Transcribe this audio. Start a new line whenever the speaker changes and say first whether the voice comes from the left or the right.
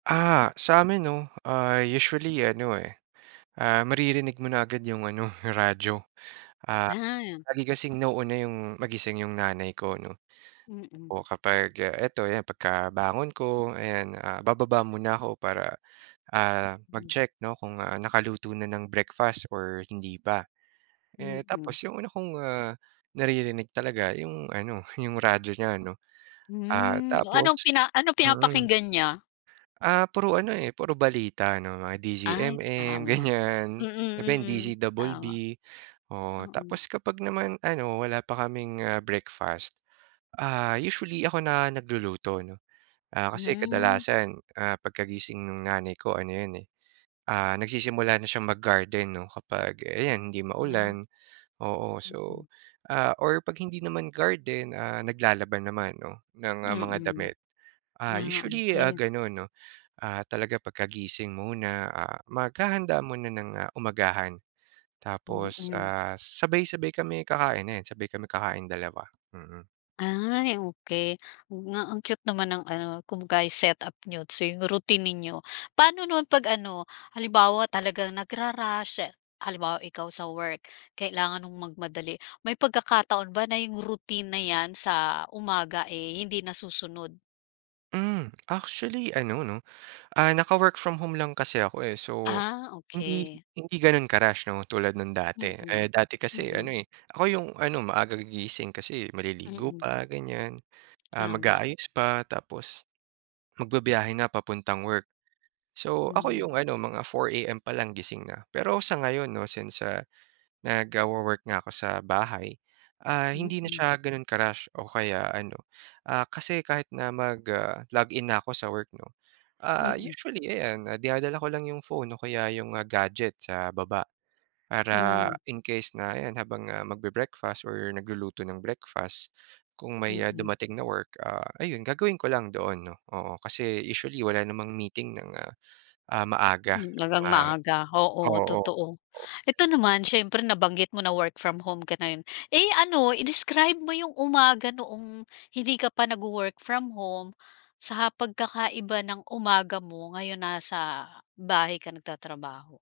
right: Ah, sa'min 'no ay usually ano, eh, ah, maririnig mo na agad yung ano, radyo. Ah,
left: Aha.
right: lagi kasing nauuna yung magising yung nanay ko 'no.
left: Mm.
right: O kapag, ah, eto 'yan pagkabangon ko ayan, ah, bababa muna ako para, ah,
left: Mm.
right: mag-check 'no kung, ah, nakaluto na ng breakfast or hindi pa. Eh,
left: Mm.
right: tapos yung una kong, ah, naririnig talaga yung ano yung radyo niya 'no, ah,
left: Hmm, oh anong
right: tapos
left: pina ano
right: mm.
left: pinapakinggan niya?
right: Ah, puro ano, eh, puro balita 'no, mga
left: Ay,
right: DZMM
left: tama,
right: ganyan,
left: mm
right: iba yung
left: mm,
right: DZ Double
left: tama.
right: B. Oh
left: Oo.
right: tapos kapag naman ano wala pa kaming, ah, breakfast, ah, usually ako na nagluluto 'no. Ah, kasi
left: Hmm.
right: kadalasan, ah, pagkagising nung nanay ko ano 'yan, eh, ah, nagsisimula na siyang mag-garden 'no, kapag ayan hindi
left: Wow.
right: maulan. Oo, so
left: Mm.
right: ah, or 'pag hindi naman garden, ah, naglalaba naman 'no ng mga
left: Mm.
right: damit. Ah,
left: Ah,
right: usually, ah,
left: okey.
right: ganon 'no. Ah, talaga pagkagising muna, ah, maghahanda muna ng, ah, umagahan tapos,
left: Mm.
right: ah, sabay-sabay kami kakain, ayan, sabay kami kakain dalawa, mm.
left: Ay, okey, oo nga, ang cute naman ng ano kumbaga ay setup niyo, so yung routine ninyo. Paano naman 'pag ano, halimbawa talagang nagra-rush, ah, halimbawa ikaw sa work, kailangan mong magmadali. May pagkakataon ba na yung routine na 'yan sa umaga, eh, hindi nasusunod?
right: Mm, actually ano 'no ah, naka-work from home lang kasi ako, eh. So
left: Ah,
right: hindi
left: okey.
right: hindi ganon ka-rush 'no tulad nang dati.
left: Mm,
right: Eh dati kasi
left: mm.
right: ano, eh, ako yung ano maaga gigising kasi maliligo
left: Mm.
right: pa ganyan, ah
left: Tama.
right: mag-aayos pa tapos magbibiyahe na papuntang work. So ako
left: Hmm.
right: yung ano mga 4 AM palang gising na. Pero sa ngayon 'no since, ah, nagwo-work nga ako sa bahay, ah, hindi na
left: Mm.
right: siya ganon ka-rush o kaya ano, ah, kasi kahit na mag, ah, log in na ako sa work 'no, ah,
left: Mm.
right: usually ayan dinadala ko lang yung phone o kaya yung mga gadyet sa baba para
left: Mm.
right: in case na ayan habang, ah, magbe-breakfast or nagluluto ng breakfast kung may
left: Mm.
right: dumating na work, ah, ayun gagawin ko lang doon 'no oo kasi usually wala namang meeting ng, ah, maaga
left: Mm, talagang
right: mga
left: maaga, oo,
right: oo,
left: totoo.
right: oo.
left: Eto naman, siyempre nabanggit mo na work from home ka ngayon, eh, ano i-describe mo yung umaga noong hindi ka pa nagwo-work from home, sa pagkakaiba ng umaga mo ngayon nasa bahay ka nagtatrabaho?